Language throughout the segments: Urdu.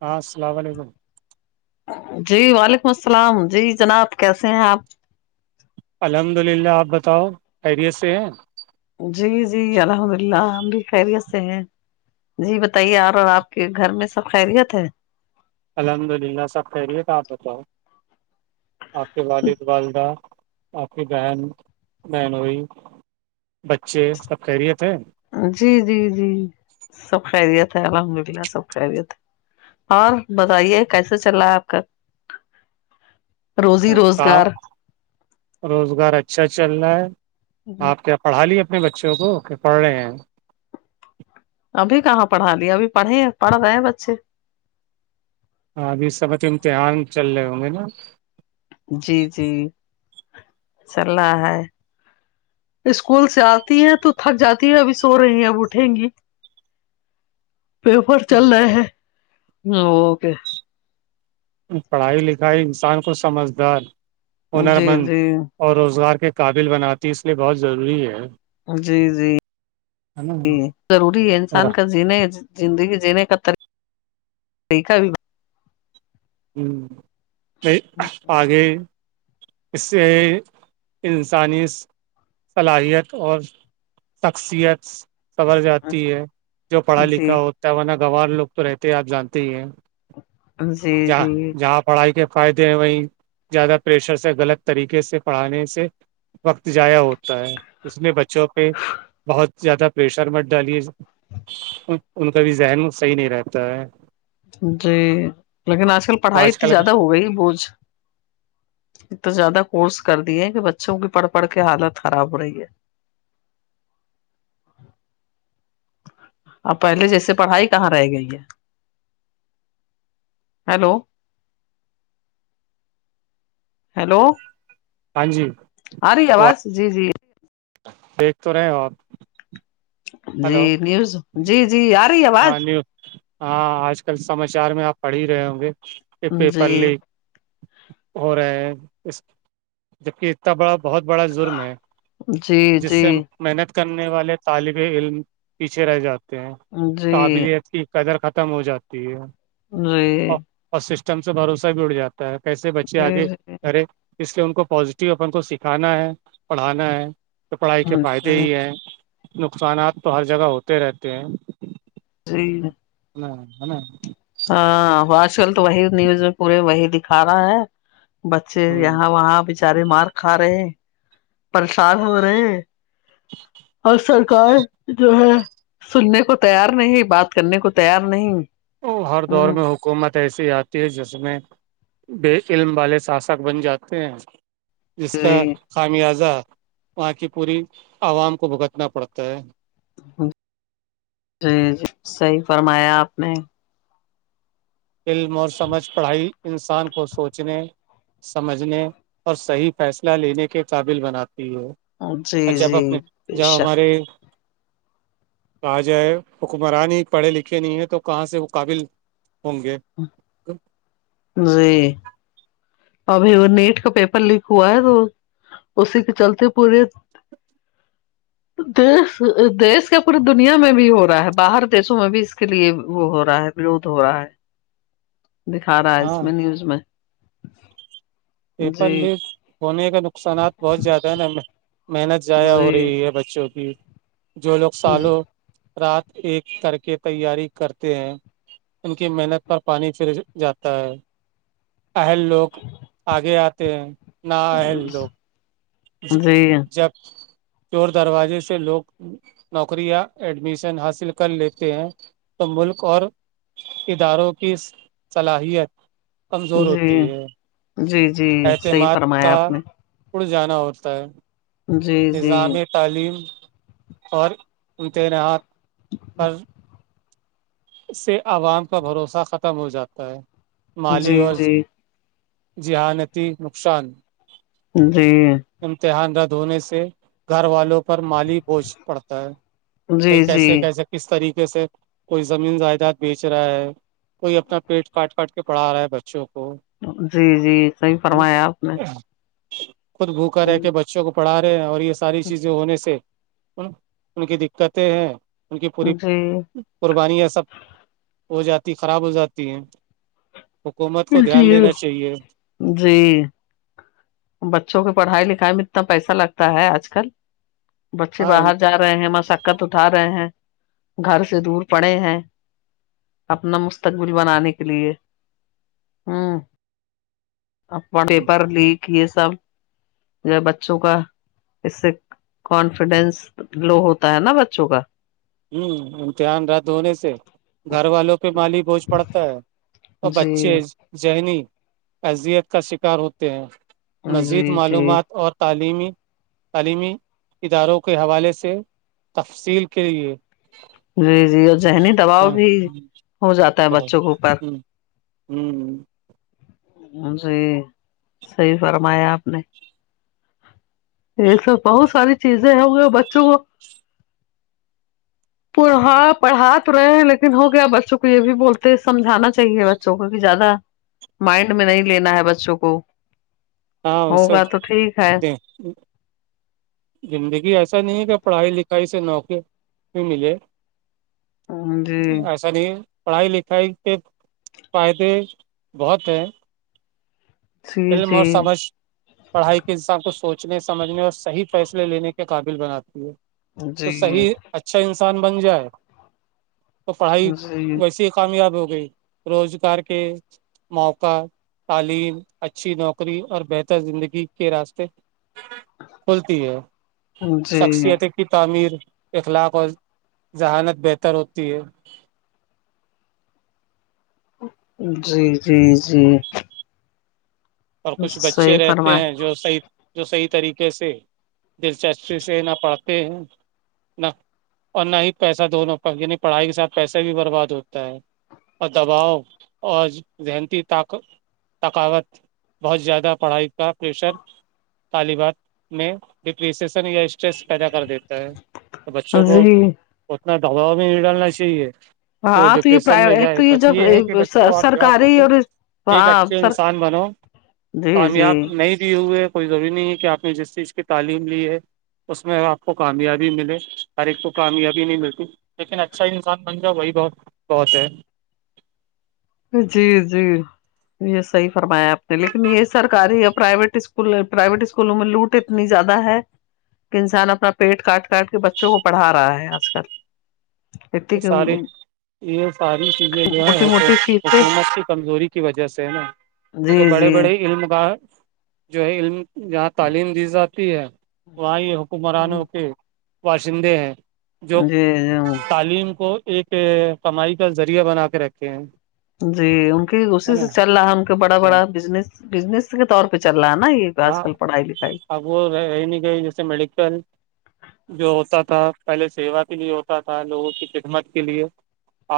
ہاں السلام علیکم جی وعلیکم السلام جی جناب کیسے ہیں آپ الحمد للہ آپ بتاؤ خیریت سے ہیں جی جی الحمد اللہ ہم بھی خیریت سے ہیں جی بتائیے اور آپ کے گھر میں سب خیریت ہے الحمد للہ سب خیریت آپ بتاؤ آپ کے والد والدہ آپ کی بہن بہنوئ بچے سب خیریت ہے جی جی جی سب خیریت ہے الحمد للہ سب خیریت ہے اور بتائیے کیسے چل رہا ہے آپ کا [inaudible] روزی کام روزگار روزگار اچھا چل رہا ہے آپ کےابو پڑھا لے اپنے بچوں کو کہ پڑھ رہے ہیں ابھی کہاں پڑھا لیا ابھی پڑھے ہیں پڑھ رہے ہیں بچے ابھی سب بچے امتحان چل رہے ہوں گے نا جی جی چل رہاہے اسکول سے آتی ہے تو تھک جاتی ہے ابھی سو رہی ہیں اب اٹھیں گی [inaudible] پیپر چل رہے ہیں اوکے پڑھائی لکھائی انسان کو سمجھدار ہنر جی مند جی اور روزگار کے قابل بناتی اس لیے بہت ضروری ہے جی جی نا جی ضروری ہے اور انسان کا جینے زندگی جینے کا طریقہ بھی ہوں نہیں آگے اس سے انسانی صلاحیت اور شخصیت سور جاتتی ہے جو پڑھا جی لکھا ہوتا ہے نہ گوار لوگ تو رہتے ہیں آپ جانتے ہی ہیں جی ج جی جہ پڑھائی کے فائدے ہیں وہیں زیادہ پریشر سے غلط طریقے سے پڑھانے سے وقت جضایا ہوتا ہے اس میں بچوں پہ بہت زیادہ پریشر مت ڈالے ان کا بھی ذہن صحیح نہیں رہتا ہے جی لیکن آج کل پڑھائی آج اتنی کل زیادہ ہو گئی بوھ ا تو زیادہ کورس کر دیے ہیں کہ بچوں کی پڑھ پڑھ کے حالت خراب ہو رہی ہے اب پہلے جیسے پڑھائی کہاں رہ گئی ہے ہیلو ہیلو ہاں جی آ رہی آواز جی جی دیکھ تو رہے ہو آپ جی ہلو نیوز جی جی آ رہی ہےب ہاں نیوز ہاں آج کل سماچار میں آپ پڑھ ہی رہے ہوں گے کہ جی پیپر لیک ہو رہے ہیں اس جب کہہ اتنا بڑا بہت بڑا جظرم ہے جی جس جی سے ہم جی محنت کرنے والے طالب علم پیچھے رہ جاتے ہیں جی قابلیت کی قدر ختم ہو جاتی ہے اور جی اور سسٹم سے بھروسہ بھی اڑ جاتا ہے کیسے بچے جی آگے جی کرے اس لیے ان کو پازیٹیو اپ ان کو سکھانا ہے پڑھانا ہے تو پڑھائی کے فائدے ہی ہیں نقصانات تو ہر جگہ ہوتے رہتے ہیں جی ہ ہےا [unintelligible] ہاں وہ آج کل تو وہی نیوز میں پورے وہی دکھا رہا ہے بچے ہ یہاں وہاں بیچارے مار کھا رہے پریشان ہو رہے ہیں اور سرکار جو ہے سننے کو تیار نہیں بات کرنے کو تیار نہیں وہ ہر دور ہ میں ہو حکومت ایسی آتی ہے جس میں بے علم والے شاسک بن جاتے ہیں جس کا جی خامیازہ وہاں کی پوری عوام کو بھگتنا پڑتا ہے جی جی صحیح فرمایا آپ نے علم اور سمجھ پڑھائی انسان کو سوچنے سمجھنے اور صحیح فیصلہ لینے کے قابل بناتی ہو جی ا جب اپنے جی بے جاؤ شک ہمارے کہ جائے حکمرانی ہی پڑھے لکھے نہیں ہیں تو کہاں سے وہ قابل ہموں گ جی ابھی وہ نیٹ کا پیپر لیک ہوا ہے تو اسی کے چلتے پورے [inaudible] دیش کا پوری دنیا میں بھی ہو رہا ہے باہر دیشوں میں بھی اس کے لیے وہ ہو رہا ہے ورود ہو رہا ہے [inaudible] دکھا رہا ہے اس ہاں میں نیوز میں پیپر جی بھی ہونے کے نقصانات بہت زیادہ ہیں نا ہمیں محنت ضائع ہو رہی جی ہے بچوں کی جو لوگ سالوں رات ایک کر کے تیاری کرتے ہیں ان کی محنت پر پانی پھر جاتا ہے اہل لوگ آگے آتے ہیں نہ آئےل لوگ جی جب چور دروازے سے لوگ نوکری یا ایڈمیشن حاصل کر لیتے ہیں تو ملک اور اداروں کی صلاحیت کمزور جی ہوتی ہے جی جی صحیح فرمایا آپ نے پڑ جانا ہوتا ہے جی جی نظام تعلیم اور امتناات پر سے عوام کا بھروسہ ختم ہو جاتا ہے مالی جی اور جی ذہانتی نقصان جی امتحان رد ہونے سے گھر والوں کو پر مالی بوجھ پڑتا ہے کہئی جی کیسے کیسے کس طریقے سے کوئی زمین جائیداد بیچ رہا ہے کوئی اپنا پیٹ کاٹ کاٹ کے پڑھا رہا ہے بچوں کو جی جی صحیح ہے نا فرمایا آپ نے خود بھوکا ہے کہ بچوں کو پڑھا رہے ہیں اور یہ ساری چیزیں ہونے سے ان کی دقتیں ہیں ان کی پوری جی بانی یہ سب ہو جاتی خراب ہو جاتی ہے حکومت کو دھیان جی دینا چاہیے جی بچوں کے پڑھائی لکھائی میں اتنا پیسہ لگتا ہے آج کل بچے ہاں باہر جا رہ رہے ہیں مسقت اٹھا رہے ہیں گھر سے دور پڑے ہیں اپنا مستقبل بنانے کے لیے ہوں اپنا پیپر لیک یہ سب جو بچوں کا اس سے کانفیڈینس لو ہوتا ہے نا بچوں کا ہوں امتحان رد ہونے سے گھر والوں پہ مالی بوجھ پڑتا ہے اور بچے جی ذہنی اذیت کا شکار ہوتے ہیں جی مزید جی معلومات جی اور تعلیمی تعلیمی اداروں کے حوالے سے تفصیل کے لیے [unintelligible] جی جی اور ذہنی دباؤ ہاں بھی ہو جاتا ہے بچوں کے اوپر ہوں جی صحیح فرمایا آپ نے یہ سب بہت ساری چیزیں ہوں گی بچوں کو پڑھا پڑھا تو رہے ہیں لیکن ہو گیا بچوں کو یہ بھی بولتے سمجھانا چاہیے بچوں کو کہ زیادہ مائنڈ میں نہیں لینا ہے بچوں کو ہاں سب ہوگا تو ٹھیک ہے د زندگی ایسا نہیں ہے کہ پڑھائی لکھائی سے نوکری بھی ملے جی ایسا نہیں ہے پڑھائی لکھائی کے فائدے بہت ہیں جی علم اور جی سمجھ پڑھائی کے انسان کو سوچنے سمجھنے اور صحیح فیصلے لینے کے قابل بناتی ہے تو جی صحیح اچھا انسان بن جائے تو پڑھائی جی ویسیے کامیاب ہو گئی روزگار کے موقع تعلیم [unintelligible] اچھی نوکری اور بہتر زندگی کے راستے کھلتی ہے جی شخصیت کی تعمیر اخلاق اور ذہانت بہتر ہوتی ہے جی جی جی اور کچھ بچے صحیح رہتے ہیں فرمائے جو صحی جو صحیح طریقے سے دلچسپی سے نہ پڑھتے ہیں نہ اور نہ ہی پیسہ دونوں پر یعنی پڑھائی کے ساتھ پیسہ بھی برباد ہوتا ہے اور دباؤ اور ذہنتی طق ثقاوت بہت زیادہ پڑھائی کا پریشر طالبات میں ڈپریسیسن یا اسٹریس پیدا کر دیتا ہے تو بچوں کو جی اتنا دباؤ بھی نہیں ڈالنا چاہیے کہ وہ ہاں تو یہ ڈپریشن میں پرائیویٹ ایک جائے تو بس یہ ہے کہ جب بچوں آپ جاؤ سرکاری پڑھو اور ایک ہاں اچھے سر انسان بنو جی جی کامیاب نہیں دیے ہوئے ہے کوئی ضروری نہیں ہے کہ آپ نے جس چیز کی تعلیم لی ہے اس میں آپ کو کامیابی ملے ہر ایک کو کامیابی نہیں ملتی لیکن اچھا انسان بن جاؤ وہی بہت بہت ہے جی جی یہ صیح فرمایا آپ نے لیکن یہ سرکاری اوریا پرائیویٹ اسکول پرائیویٹ اسکولوں میں لوٹ اتنی زیادہ ہے انسان اپنا پیٹ کاٹ کاٹ کے بچوں کو پڑھا رہا ہے آج کل یہ اتنی ساری یہ ساری چیزیں جو ہے موٹی وہ تو موٹی فیسیں حکومت کی کمزوری کی وجہ سے نا اس جی بڑے جی بڑے علم کا جو ہے علم جہاں تعلیم دی جاتی ہے وہاں یہ ک مرانوں کے باشندے ہیں جو جی تعلیم کو ایک کمائی کا ذریعہ بنا کے رکھے ہیں جی ان کی ہے اسی نا سے چل رہا ہے ان کے بڑا ہاں بڑا بزنس بزنس کے طور پہ چل رہا ہے نا یہ آج ہاں کل پڑھائی لکھائی اب وہ رہی نہیں گئی جیسے میڈیکل جو ہوتا تھا پہلے سیوا کے لیے ہوتا تھا لوگوں کی خدمت کے لیے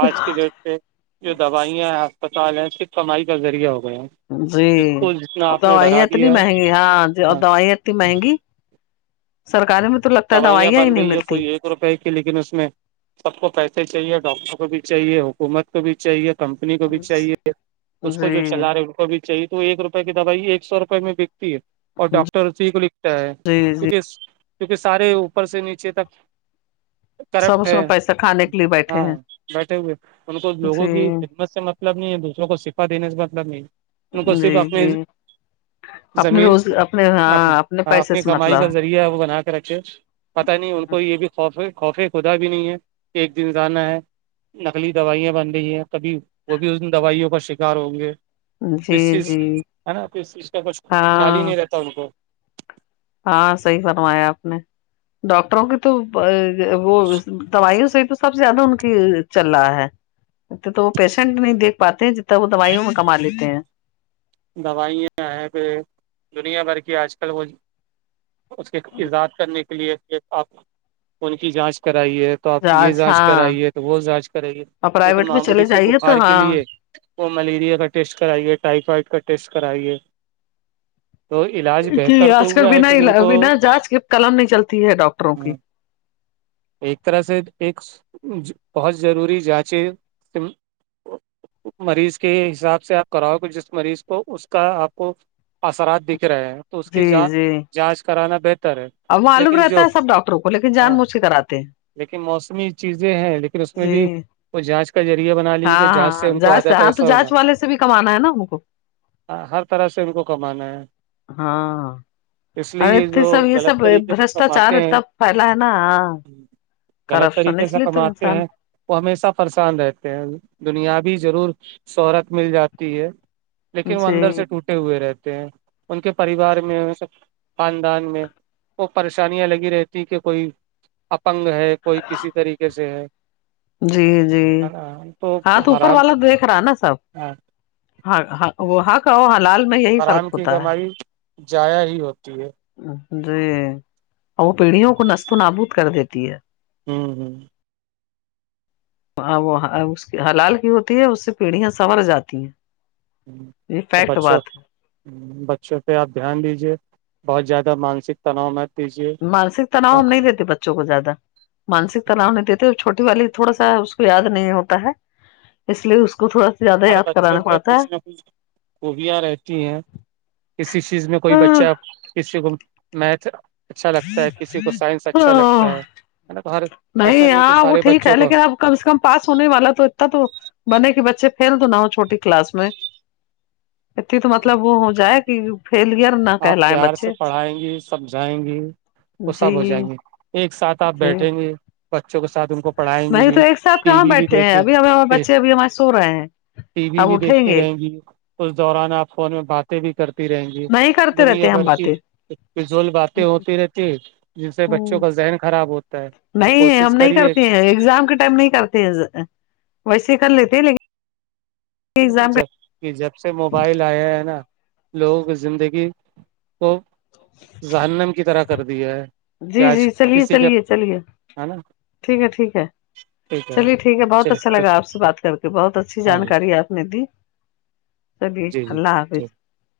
آج کی ڈیٹ پہ جو دوائیاں ہیں اسسپتال ہیں صرف کمائی کا ذریعہ ہو گئے ہیں جی جس کو جتنا آپ نے دوائی ڈرا اتنی دیا مہنگی ہاں اور ہے دوائی اتنی مہنگی سرکاراری میں تو لگتا ہے دوائیاں ہی بن نہیں رہی ہے ملتی کوئی ایک روپئے کی لیکن اس میں سب کو پیسے چاہیے ڈاکٹر کو بھی چاہیے حکومت کو بھی چاہیے کمپنی کو بھی چاہیے اس کو جو جی چلا رہے ان کو بھی چاہی تو ایک روپے کی دوائی ایک سو روپے میں بکتی ہے اور ڈاکٹر اسی کو لکھتا ہے جی جی کیونکہ کیونکہ سارے اوپر سے نیچے تک سب کرپٹ اس میں ہے پیسہ کھانے کے لیے بیٹھے ہاں ہیں بیٹھے ہوئے ان کو لوگوں جی کی خدمت سے مطل مطلب نہیں ہے دوسروں کو صفا دینے سے مطلب نہیں ہے ان کو صرف جی اپنے جی اپنے زمین روز اپنے ہاں اپنے پیسے اپنی سے کمائی مطلب کا ذریعہ ہے وہ بنا کے رکھے پتہ نہیں ان کو یہ بھی خوفے خوفے خدا بھی نہیں ہے کہ ایک دن جانا ہے نقلی دوائیاں بن رہی ہیں تبھی وہ بھی ان دوائیوں کا شکار ہوں گے ہے ک جی چیز جی ہے نا ک چیز کا کچھ خیال ہی ہاں نہیں رہتا ان کو ہاں صحیح فرمایا آپ نے ڈاکٹروں کی تو وہ دوائیوں سے تو سب زیادہ ان کی چل رہا ہے ا تو وہ پیشنٹ نہیںیکھ پاتے ہیں جتنا وہ دوائیوں میں کما لیتے ہیں دوائیاں آ پہ دنیا بھر کی آج کل وہ اس کے ایجاد کرنے کے لیے آپ انون کی جانچ کرائیے تو آپ یہ آج جانچ ہاں کرائیے تو وہ جانچ کرائیے اور لن پرائیویٹ میں معمولی چلے سے جائیے تو بخار کے ہاں لیے وہ ملیریا کا ٹیسٹ کرائیے ٹائیفائڈ کا ٹیسٹ کرائیے تو علاج کہ بہتر تو آج کل ہوا ہے بنا کیونکہ ان کو بنا جانچ کے قلم نہیں چلتی ہے ڈاکٹروں کی ایک طرح سے ایک بہت ضروری جانچے مریض کے حساب سے آپ کراؤ گے جس مریض کو اس کا آپ کو اثرات دکھ رہے ہیں تو اس جی کی جی جانچ کرانا بہتر ہے اب معلوم لیکن رہتا جو ہے سب ڈاکٹروں کو لیکن ہاں جان مجچھ سے کراتے ہیں لیکن موسمی چیزیں ہیں لیکن اس میں جی بھی وہ جانچ کا ذریعہ بنا لی کہ جانچ سے ہاں ان کو جانچ آدھا ہاں تو پیسہ ملا جانچ والے سے بھی کمانا ہے نا ہم کو ہاں ہر طرح سے ان کو کمانا ہے ہاں اس لیے یہ جو ارے سب غلط سب طریقے سے بشٹاچار کماتے ہیں ہے پھیلا ہے نا غلط کرپشن طریقے اس سے لیے تو کماتے انسان ہیں وہ ہمیشہ پریشان رہتے ہیں دنیا بھیی ضرور شہرت مل جاتی ہے لیکن وہ جی اندر سے ٹوٹے ہوئے رہتے ہیں ان کے پریوار میں سب خاندان میں وہ پریشانیاں لگی رہتی کہ کوئی اپنگ ہے کوئی کسی طریقے سے ہے جی جی ہے نا ہاں تو اوپر حرام والا دیکھ رہا نا سب ہاں ہاں وہ ہاں کہ ہاں لال میں یہی فرق حرام کی ہوتا ہے کمائی جایا ہی ہوتی ہے جی اور وہ پیڑھیوں کو نستو نابوود کر دیتی ہے ہوں ہوں وہ اس کی حلال کی ہوتی ہے اس سے پیڑیاں سنمر جاتی ہیں یہ تو فیکٹ بچو بات ہے بچوں پہ آپ دھیان دیجیے بہت زیادہ مانسک تناؤ میں دیجیے مانسک تناؤ ہم نہیں دیتے بچوں کو زیادہ مانسک تناؤ نہیں دیتے چھوٹی والی تھوڑا سا اس کو یاد نہیں ہوتا ہے اس لیے اس کو تھوڑا زیادہ ہر یاد بچوں کرانا میں پڑتا ہے کچھ نہ کچھ خوبیاں رہتی ہیں کسی چیز میں کوئی بچہ کسی کو میتھ اچھا لگتا ہے کسی کو سائنس اچھا لگتا ہے نا تو ہر ایسا نہیں ہے کہ ہاں وہ سارے ٹھیک بچوں ہے کو لیکن اب کم سے کم پاس ہونے والا تو اتنا تو بنے کہ بچے فھیل تو نہ ہو چھوٹی کلاس میں اتنی تو مطلب وہ ہو جائے کہ فیلئر نہ آپ کہلائے پیار سے بچے پڑھائیں گی سمجھائیں گی وہ سب ہو جی جائیں گی ایک ساتھ آپ جی بیٹھیں گے بچوں کے ساتھ ان کو پڑھائیں گے نہیں تو بھی ایک ساتھ ٹی کہاں وی بھی بیٹھتے ہیں دیکھیں ابھی ہمیں ہمارے بچے ابھی ہمارے سو رہے ہیں ٹی وی اب بھی اٹھیں دیکھتی گے رہیں گی اس دوران آپ فون میں باتیں بھی کرتی رہیں گی نہیں کرتے دنیا رہتے ہم بھر کی باتیں فضول باتیں ہوتی رہتی جن سے بچوں کا ذہن خراب ہوتا ہے تو نہیں ہم کوشش نہیں کریے کرتے ہیں ایگزام کے ٹائم نہیں کرتے ہیں ویسے کر لیتے لیکن ایگزام کے جب جب سے موبائل آیا ہے نا لوگوں کی زندگی کو ظہنم کی طرح کر دیا ہے جی کہ جی آج چلیے کسی کے چلیے چلیے ہے نا ٹھیک ہے ٹھیک ہے چلیے ٹھیک ہے بہت اچھا چلیے لگا آپ سے بات کر کے بہت اچھی ہاں جی جانکاری آپ نے دی چلیے جی اللہ جی حافظ